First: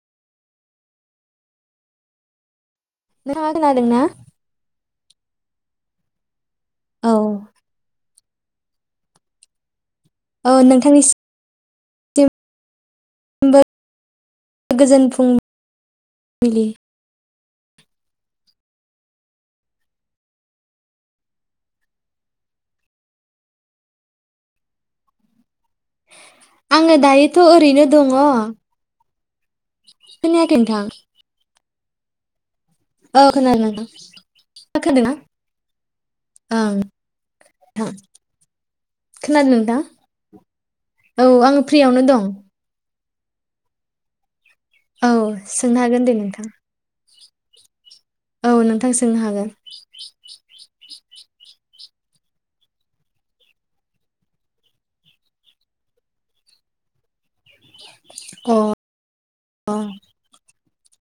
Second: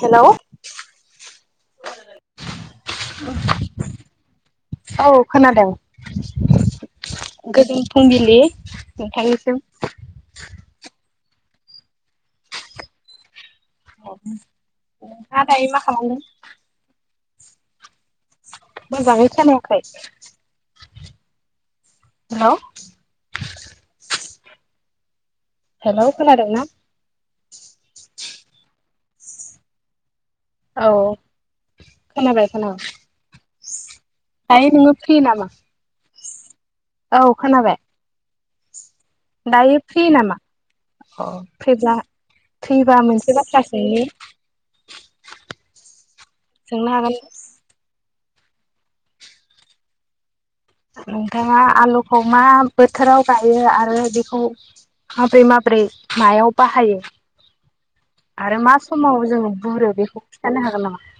Hello [unintelligible] औ खोनादों। औ [unintelligible] [unintelligible] नोंथांनिसिम औ नोंथांनि [unintelligible] गोजोन [unintelligible] मा खालामो फुंबिलि मोजाङै खोनायाखै हेलौ हेलौ खोनादोंना आङो दायोथ' ओरैनो दङ। [unintelligible] खोनयाखै नोंथां? औ खोनाबाय खोनाबाय। औ खोनादों नोंथां। दायो नोङो खोनादोंना फ्रि नामा? ओं। औ खोनाबाय खोनादों नोंथां दायो फ्रियो नामा औ अ आङो फ्रिब्ला फ्रियावनो दं -फ्रिबा मोनसे मोनसे बाथ्रासोंनि औ सोंनो हागोन दे नोंथां। सोंनो हागोन। औ नोंथां सोंनो हागोन। नोंथाङा आलुखौ मा बोथोराव गायो आरो बेखौ माबोरै माबोरै मायाव बाहायो? अ आरो मा समाव जोङो बुरो बेखौ खिन्थानो हागोन नामा? [inaudible]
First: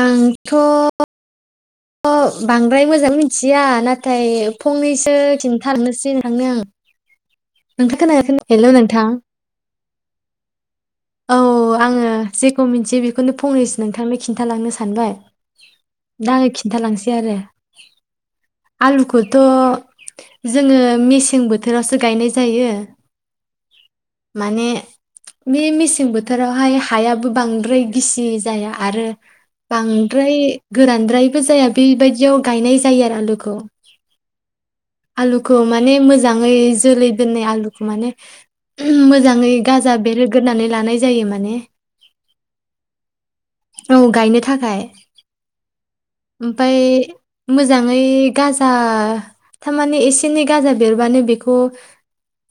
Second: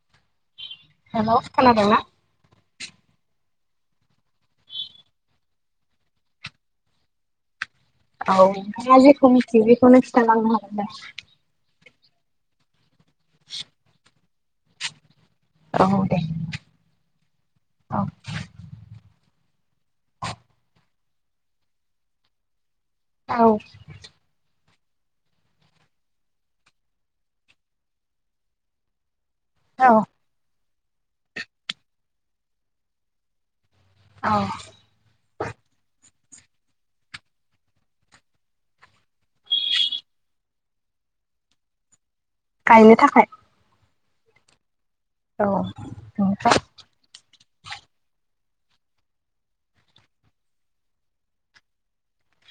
आं थ' थ' हेलौ खोनादोंना बां ओमफ्राय मोजां मिथिया नाथाय फंनैसो खिन्थारनोसै नोंथांनो आं । नोंथां खोनादोना खोनायाखै हेलौ नोंथां । खौनो खिथा लांनो हागोन दा । आङो जेखौ मिथियो बेखौ बेखौनो फंसै नोंथांनि खिन्थालांनो सानबाय औ दे । दा खिन्थालांनोसै आरो औ आलुखौ द' जोङो मि सें बोथोरावसो गायनाय जायो औ । बि मिसिं सें बोथोरावहाय हायाबो बांद्राय गिसि जाया आरो औ बांद्राय गोरानद्रायबो जाया बेबायदियाव गायनाय जायो आरो आलुखौ । औ आलुखौ माने मोजां जाङै जोलै दोननाय आलुखौ माने मोजाङै गाजा बेरो गोरोनानै लानाय जायो माने गायनो थाखाय । औ गायनो थाखाय । औ । ओमफ्राय मोजाङै गाजा थारमाने एसे एनै गाजा बेरबानो बेखौ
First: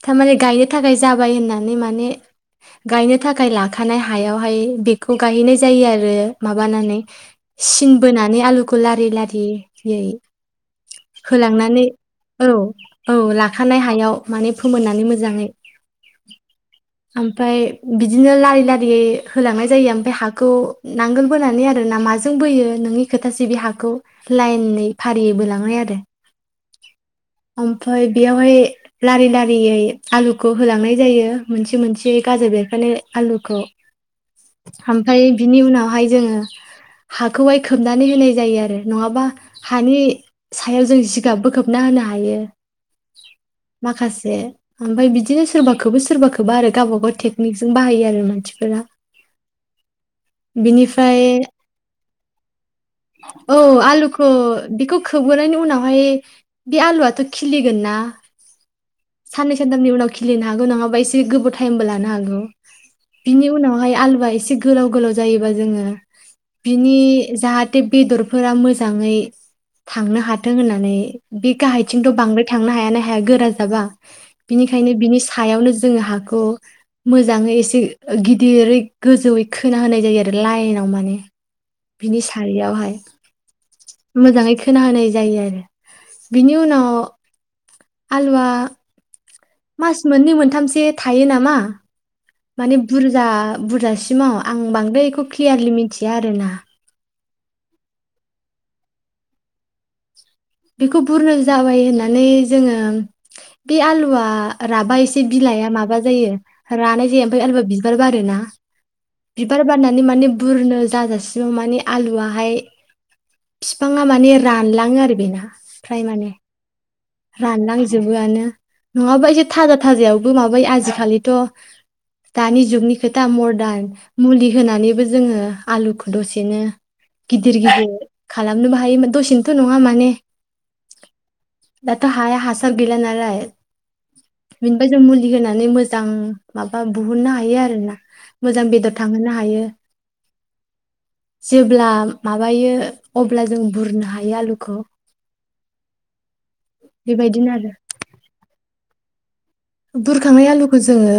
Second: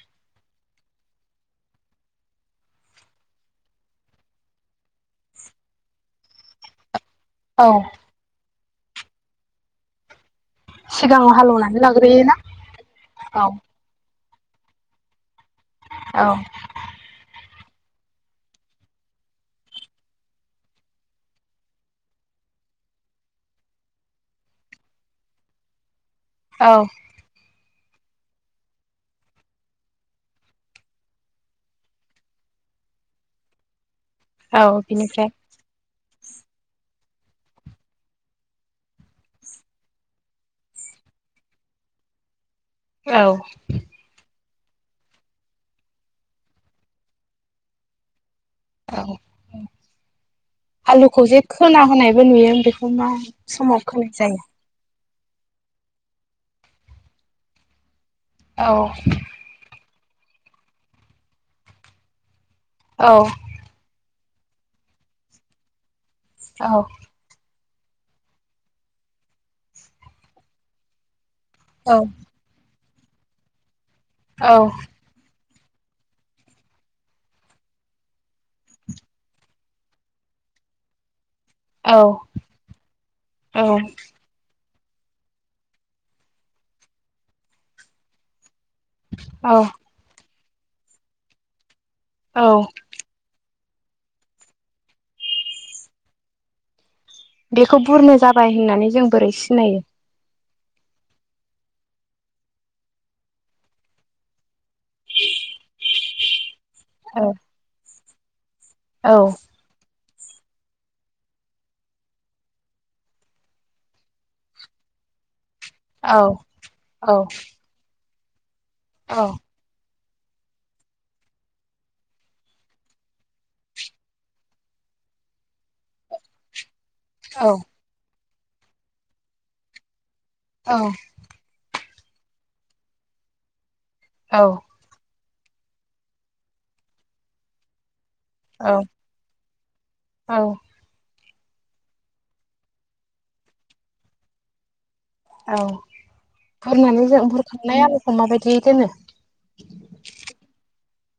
थारमाने गायनो थाखाय जाबाय होननानै माने गायनो थाखाय लाखानाय हायावहाय बेखौ गायहैनाय जायो आरो माबानानै औ सिन बोना आलुखौ लारि लारियै सिगाङाव हालेवनानै होलांनानै लाग्रोयोना औ औ लाखानाय हायाव माने फोमोननानै मोजाङै औ । ओमफ्राय बिदिनो लारि लारियै होलांनाय जायो ओमफ्राय हाखौ नांगोल बोनानै आरोना माजों बोयो नोंनि खोथासैबि हाखौ लाइननै फारियै बोलांनाय आरो । औ । ओमफफ्राय बेयावहाय लारि लारियै आलुखौ होलांनाय जायो मोनसे मोनसेयै गाज्रि बेरखानाय आलुखौ औ बिनिफ्राय ओमफ्राय बिनि उनावहाय जोङो हाखौहाय खोबनानै होनाय जायो आरो नङाबा हानि सायाव जों जिगाबबो खोबना होनो हायो औ ओमफफ्राय बिदिनो सोरबाखौबो सोरबाखौबो आरो गावबा गाव टेकनिकजों बाहायो आरो मानसि औ बिनिफ्राय आलुखौ जे खोना होनायबो नुयो बेखौ मा समाव खोनाय जायो खोबहोनायनि उनावहाय बे आलुआथ' खिलिगोन ना औ साननै सानथाम नि उनाव खिलिनो हागौ नङाबा एसे गोबाव टाइमबो लानो हागौ औ बिनि उनावहाय आलुआ एसे गोलाव गोलाव जायोबा जोङो औ बिनि जाहाथे बेदरफोरा मोजाङै थांनो हाथों होननानै बे औ गाहायथिंथ' बांदाय थांनो हायाना हाया गोरा जाबा औ बिनिखायनो बिनि सायावनो जोङो हाखौ बिनि सारियावहाय औ मोजाङै खोना होनोनाय जायो आरो बिनि उनाव आलुआ औ मास मोननै मोन थामसे थायो नामा औ माने बुरजा बुरजासिमाव आं बांद्राय बेखौ क्लियारलि मिथिया आरोना बेखौ बुरनो जाबाय होननानै जों बोरै सिनायो बेखौ बुरनो जाबाय होननानै जोङो बे आलुआ राबा एसे बिलाइआ माबा जायो रानाय जे औ ओमफ्राय आ बि बिबार बारोना औ बिबार बारनाय मानि माने बुरनो जाजासिमाव माने आलुआाहाय बिफांआ माने रानलाङो आरो बेना प्राय औ माने औ रानना जोबगानो औ नङाबा एसे थागोद थाजायावबो माबायो आजिखालिथ दानि जुगनि गिदिर गिदिर खालामनोबो हायोमोन दसेनोथ' नंङा माने औ दाथ' हाया हासार गैला नालाय बिनिफाय जों मुलि होनानै मोजां माबा बुहुननो हायो आरो ना मोजां औ बेदर थांहोनो हायो औ जेब्ला माबायो अब्ला जों बुरनो हायो आलुखौ औ बुरनानै जों बेबायदिनो आरो बुरखांनाय आलुखौ माबायदि दोनो बुरखांनाय आलुखौ जोंङो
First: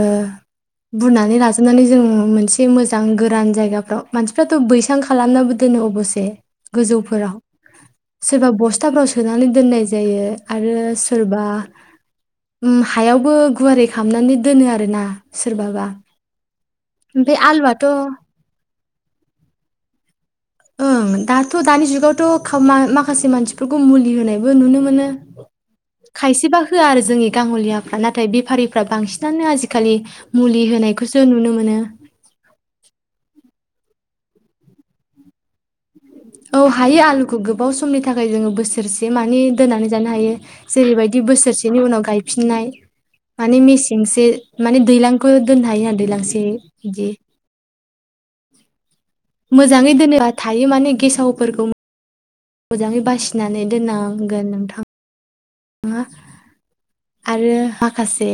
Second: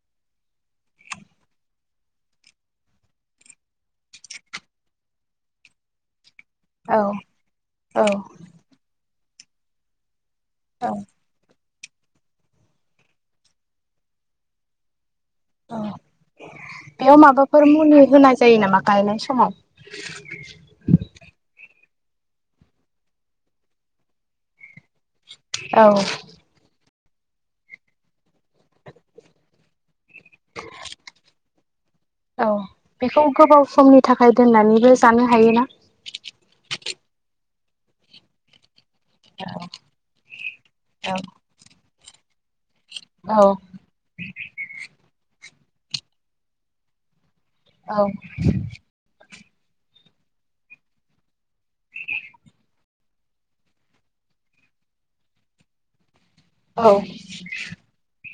बुरनानै लाजोबनानै जों मोनसे मोजां गोरान जायगाफ्राव मानसिफ्राथ बैसां खालामनाबो दोनो अबसे औ गोजौफोराव औ सोरबा बस्थाफ्राव सो सोनानै दोननाय जायो आरो औ सोरबा उम हायाव बो गुवारै खामनानै दोनो आरोना अ सोरबाबा बेयाव ओमफ्राय माबाफोर आलुआथ' मुलि होनाय जायो नामा गायनाय समाव ओं दाथ' दानि जुगावथ' माखासे मानसिफोरखौ मुलि होनायबो नुनो मोन नो औ खायसेबा होआ आरो जोंनि गाङलियाफ्रा नाथाय बेफारिफ्रा बांसिनानो आजिखालि मुलि होनायखौसो नुनो मोनो औ बेखौ गोबाव समनि थाखाय दोननानैबो जानो हायोना औ हायो आलुखौ गोबाव समनि थाखाय जोंङो बोस बोसोरसे मानि दोननानै जानो हायो जेरैबायदि बोसोरसेनि उनाव गायफिननाय औ माने मेसेंसो माने दैलांखो दोननो हायो [inaudible] दैलांसै इदि औ [unintelligible] मोजांङै दोनोबा थायो माने गेसावफोरखौ मोजांङै बासिनानै दोननांगोन नोंथा आ आरो माखासे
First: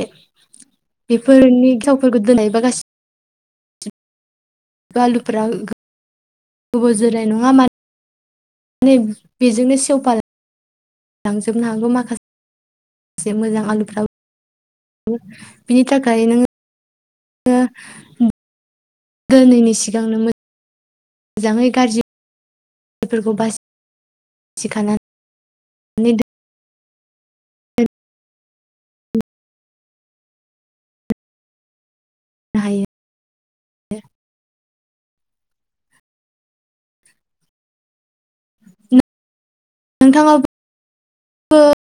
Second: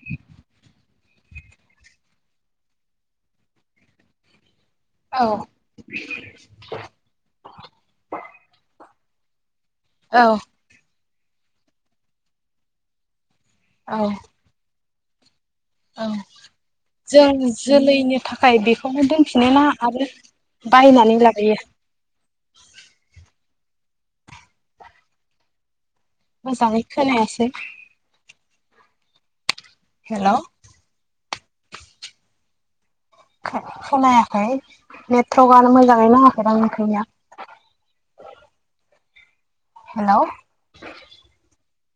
बेफोरनि थावफोरखो दोननायबा गासि औ लुफ्रा गो [unintelligible] बाव जोरनाय नंङा मा [inaudible] [unintelligible] बेजोंनो सेवफा औ लांजोबनो हागौ माखासे। एसे मोजां औ आलुफ्रा बो औ जों जोलैनि थाखाय बेखौहाय दोनफिनो ना दोनैनि आरो सिगांनो बायनानै लाबोयो? बेफोरखौ बास [inaudible] मोजाङै खोनायासै। हेल' हायो खोनायाखै नेटवर्कआनो मोजाङै नाङाखैदां ओंखायनो। नोंथाङा [inaudible] [unintelligible] [inaudible]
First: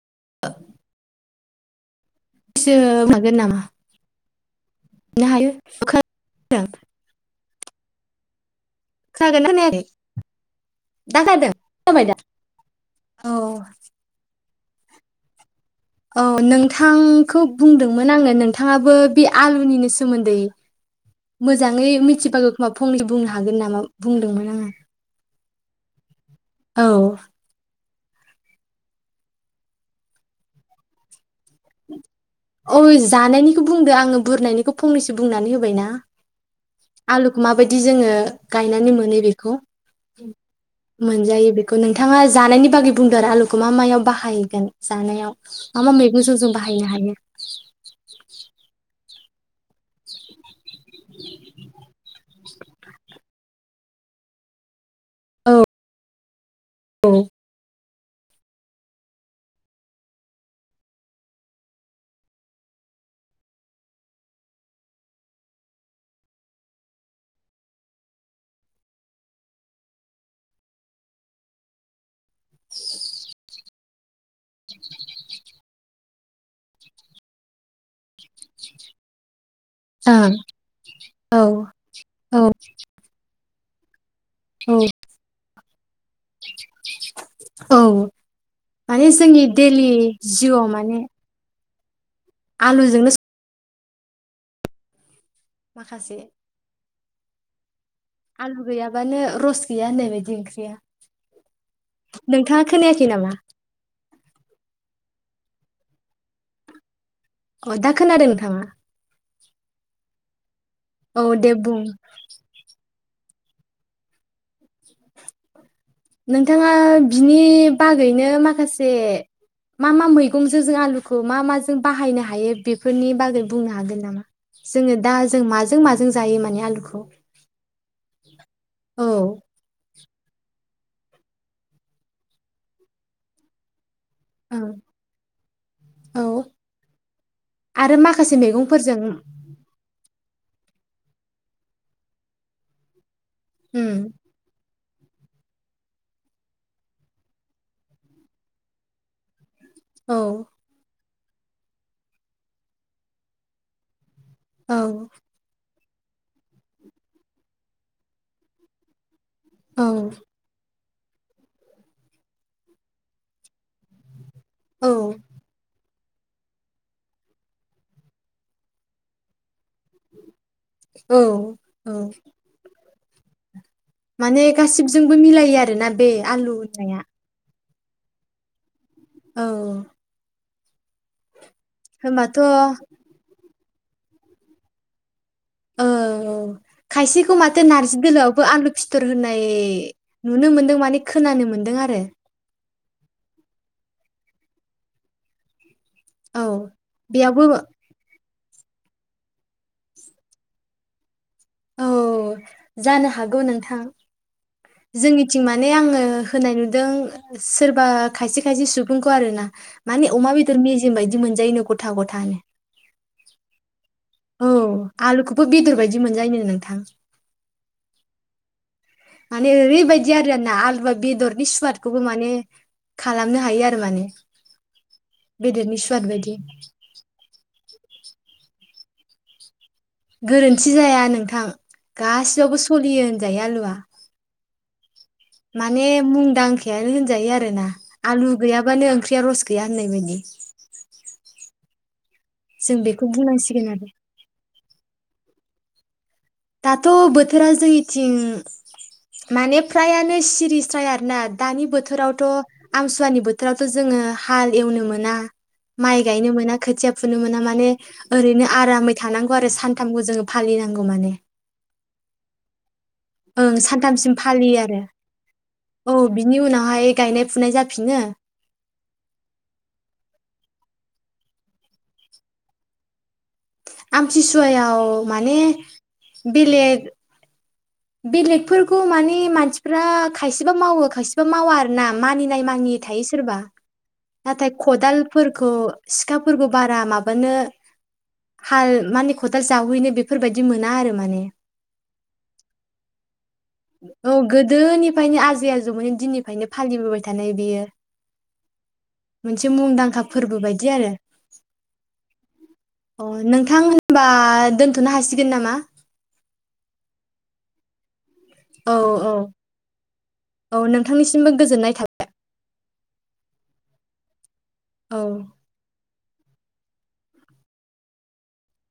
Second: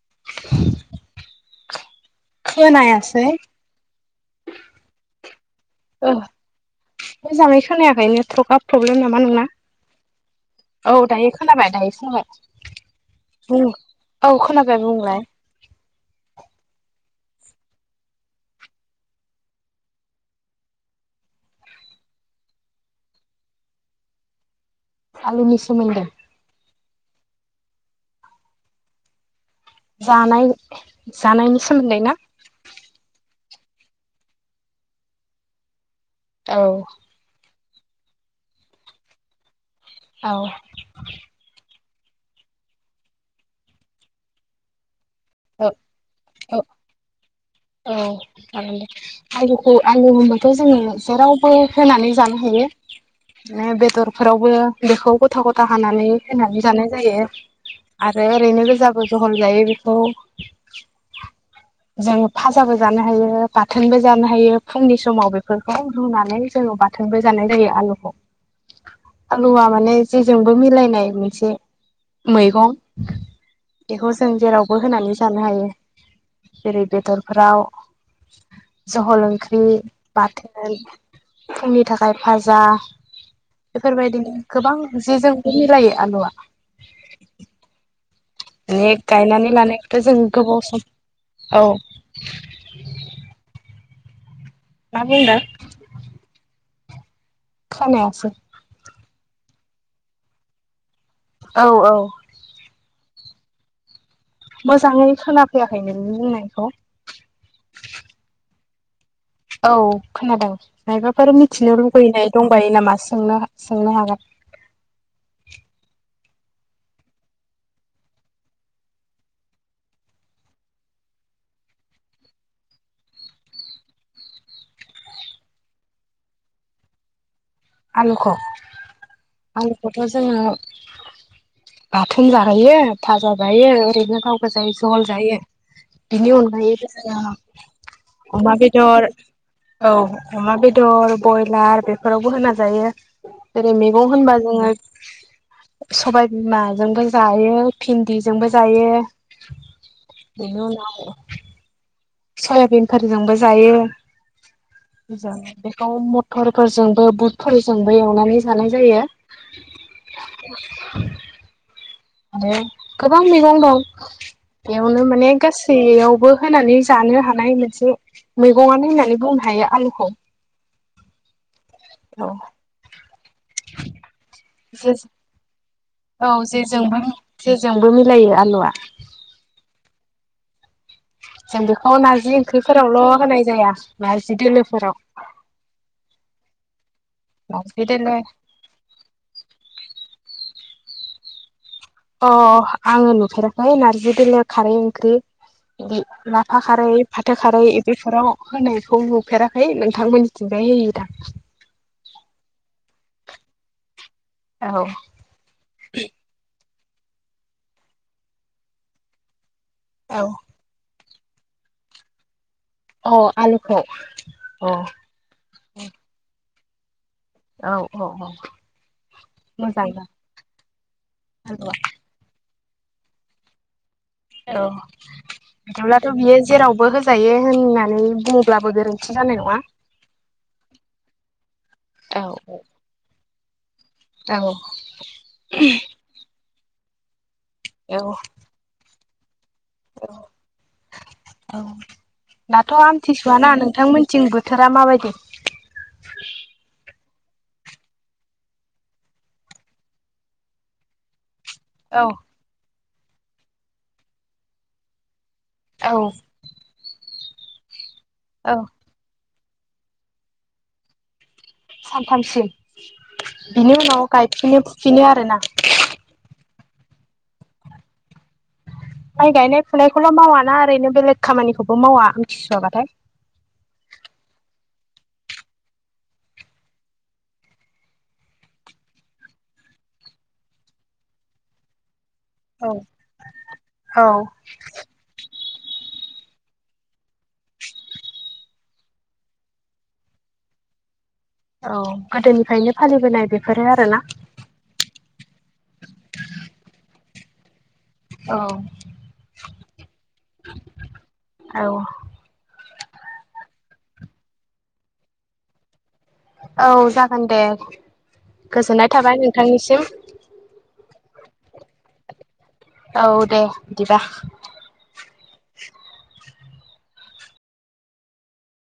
[inaudible] सो खोनायासै मोगोन नामा? [unintelligible] खोनायाखैनो ट्रक प्रब्लेम बुंनो हायो खोनादों नामा खोनागोनना खोनायाखै नोंना? औ दा दायो खोनादों खोनाबाय दायो दा औ खोनाबाय औ खोनाबाय। बुंलाय। औ नोंथांखौ बुंदोंमोन आंनो नोंथाङाबो बे आलुनिनो सोमोन्दै मोजाङै मिथिबागो खोमा फंनै बुंनो हागोन नामा बुंदोंमोन आङोव आलुनि सोमोन्दै औ जानाय जानायनि सोमोन्दै ना? ओइ जानायनिखौ बुंदो आङो बुरनायनिखौ फंनैसो बुंनानै होबायना। औ आलुखौ माबायदि जोङो गायनानै मोनो बेखौ। औ मोनजायो बे खौ नोंथाङा जानायनि बागै बुंदोंआरो आलुखौ मा मायाव बाहायगोन? जानायाव औ मा मा मेगंजों जों औ बाहायनो हायो जागोन दे। आलुखौ आलु होनब जों जेरावबो होनानै जानो हा होयो ना बेदरफोरावबो। बेखौ गथा गथा हानानै होनानै जानाय ओं जायो। आरो ओरैनो गोजाबो जहल जायो बेखौ। जों फाजाबो जानो हायो बाथोनबो जानो हायो फुंनि समाव बेफोरखौ रुनानै जोङो बाथोनबो जानाय जायो आलुखौ आलुआ माने जेजोंबो मिलायनाय मोनसे। मैगं बेखौ जों जेरावबो होनानै जानो हायो जेरै बेदरफ्राव जहल ओंख्रि बे औ बाथोन औ फुंनि थाखाय भाजा बेफोर बायदि औ गोबां जि जोंबो मिलायो आलुआ औ बे माने जोंनि गायनानै लानाय दैलि दा जों गोबाव जिउआव सम माने औ आलुजोंनो स मा बुंदों माखासे खानायासो बानो रस गैया होननाय बायदि ओंख्रिया औ औ नोंथाङा खोनाया खि नामा मोजाङै खोनाफैयाखै नोंनि बुंनायखौ। अ दा खोनादों नोंथाङा औ खोनादों। औ मायबाफोर दे मिथिनो बुं लुबैनाय दंबायो नामा सोंनो हा सोंनो हागोन। नोंथाङा बिनि बागैनो माखासे मा मा मैगंजों जों आलुखौ मा माजों बाहायनो हायो बेफोरनि बागै बुंनो हागोन नामा जोङो दा जों माजों माजों जायो माने आलुखौ आलुख' औ आलु खथ' जोङो बाथोन जाहैयो फाजा जायो ओरै बिदिनो गाव गोजायो ओं जहल जायो बिनि औ अनगायैबो जोङो आरो माखासे अमा मैगंफोरजों बेदर औ। अमा बेदर ब्रयलार बेफोरावबो होना जा दायो जेरै उम मैगं होनबा जोङो। सबाय बिमाजोंबो जायो भिन्दिजोंबो जायो। औ बिनि उनाव सयाबिनफोरजोंबो औ जायो। [inaudible] मथरफोरजोंबो बुटफोरजोंबो एवनानै जानाय जायो। औ। [inaudible] आरो गोबां मैगं दं। औ एयावनो माने गासैयाव बो होनानै जानो हानाय मोनसे मैगं होननानै बुंनो हायो। आलुखौ औ औ। माने जे गासिबजोंबो मिलायो आरोना। बे औ आलु जेजोंबो। होननाया जेजोंबो मिलायो आलुआ। औ जों बेखौ नारजि होमबाथ' ओंख्रिफोरावल' होनाय जाया। नारजि दोलोफोराव। ओ औ। खायसेखौ माथो नारजि दोलोआवबो आलु फिथर होनाय नुनो मोनो। माने खोनानो मोनदों आरो। अ आङो नुफेराखै नारजि दोलो खारै ओंख्रि औ लाफा खारै फाथो बेयावबो खारै इदिफोराव होनायखौ नुफेराखै नोंथांमोननिथिंजाय होयोदां। औ जानो हागौ नोंथां औ जोंनिथिं माने आङो होनाय नुदों । दों सोरबा खायसे खायसे सुबुंखौ आरोना। माने औ अमा बेदर मेजेम बायदि बिदि मोनजायो गथा गथानो। अ आलुखौ? औ आलुखौबो बेदर बायदि मोनजायोनो थां औ औ औ। माने मोजांना ओरैबायदि आरोना आलु बेदरनि आलुआ सुवादखौबो माने खालामनो हायो आरो माने। औ बेदरनि सुवाद बिदिब्लाथ' बायदि बियो जेरावबो होजायो होननानै नै बुङोब्लाबो गोरोन्थि जानाय नङा। गोरोन्थि जाया नोंथां औ गासियावबो सलियो। जाया आलुआ। औ माने मुंदां गानो होनजायो आरो ना औ आलु गैआ बानो बेेर' रज गैया होननाय बायदि औ औ दाथ' जों बेखौ आमथिसुवाना बुंनांसिगोन आरो नोंथांमोनथिं बोथोरा माबायदि [unintelligible] दाथ' बोथोरा जोंनिथिं माने फ्रायानो सिरिस थायो आरोना दानि औ बोथोरावथ' आमसुवानि बोथोरावथ' जोङो हाल एवनो मोना माइ औ गायनो मोना खोथिया मोना माने ओरैनो औ आरामै थानांग आरो सानथामखौ जोङो फालिनांगौ माने सानथामसिम ओं बिनि उनाव सानथामसिम गायफिनो फालियो आरो फुफिनो आरोना औ बिनि उनावहाय गायनाय फुनाय जाफिनो माइ गायनाय फुनायखौल' मावाना ओरैनो बेलेग खामानिखौबो मावा उथिसुवाबाथाय आमतिसुवाव माने बेलेग बेलेगफोरखौ माने मानसिफ्रा खायसेबा मावो खायसेबा मावा आर ना मानिनाय औ मानि थायो सोरबा औ नाथाय खदाल फोरखौ सिखाफोरखौ बारा माबानो हाल माने खदाल जावहैनो बेफोरबायदि मोना आरो माने औ गोदोनिफ्रायनो फालिबोनाय बेफोर औ गोदोनिफ्रायनो आजै आजौमोन दिननिफ्रायनो फालिबोबाय थानाय बियो। औ मोनसे मुंदांखा फोरबो बायदि आरो औ अ नोंथां होनबा दोनथ'नो हासिगोन नामा औ जागोन दे। औ गोजोननाय थाबाय नोंथांनिसिम थांनिसिमबो गोजोनाय थाबाय। औ दे बिदिबा। औ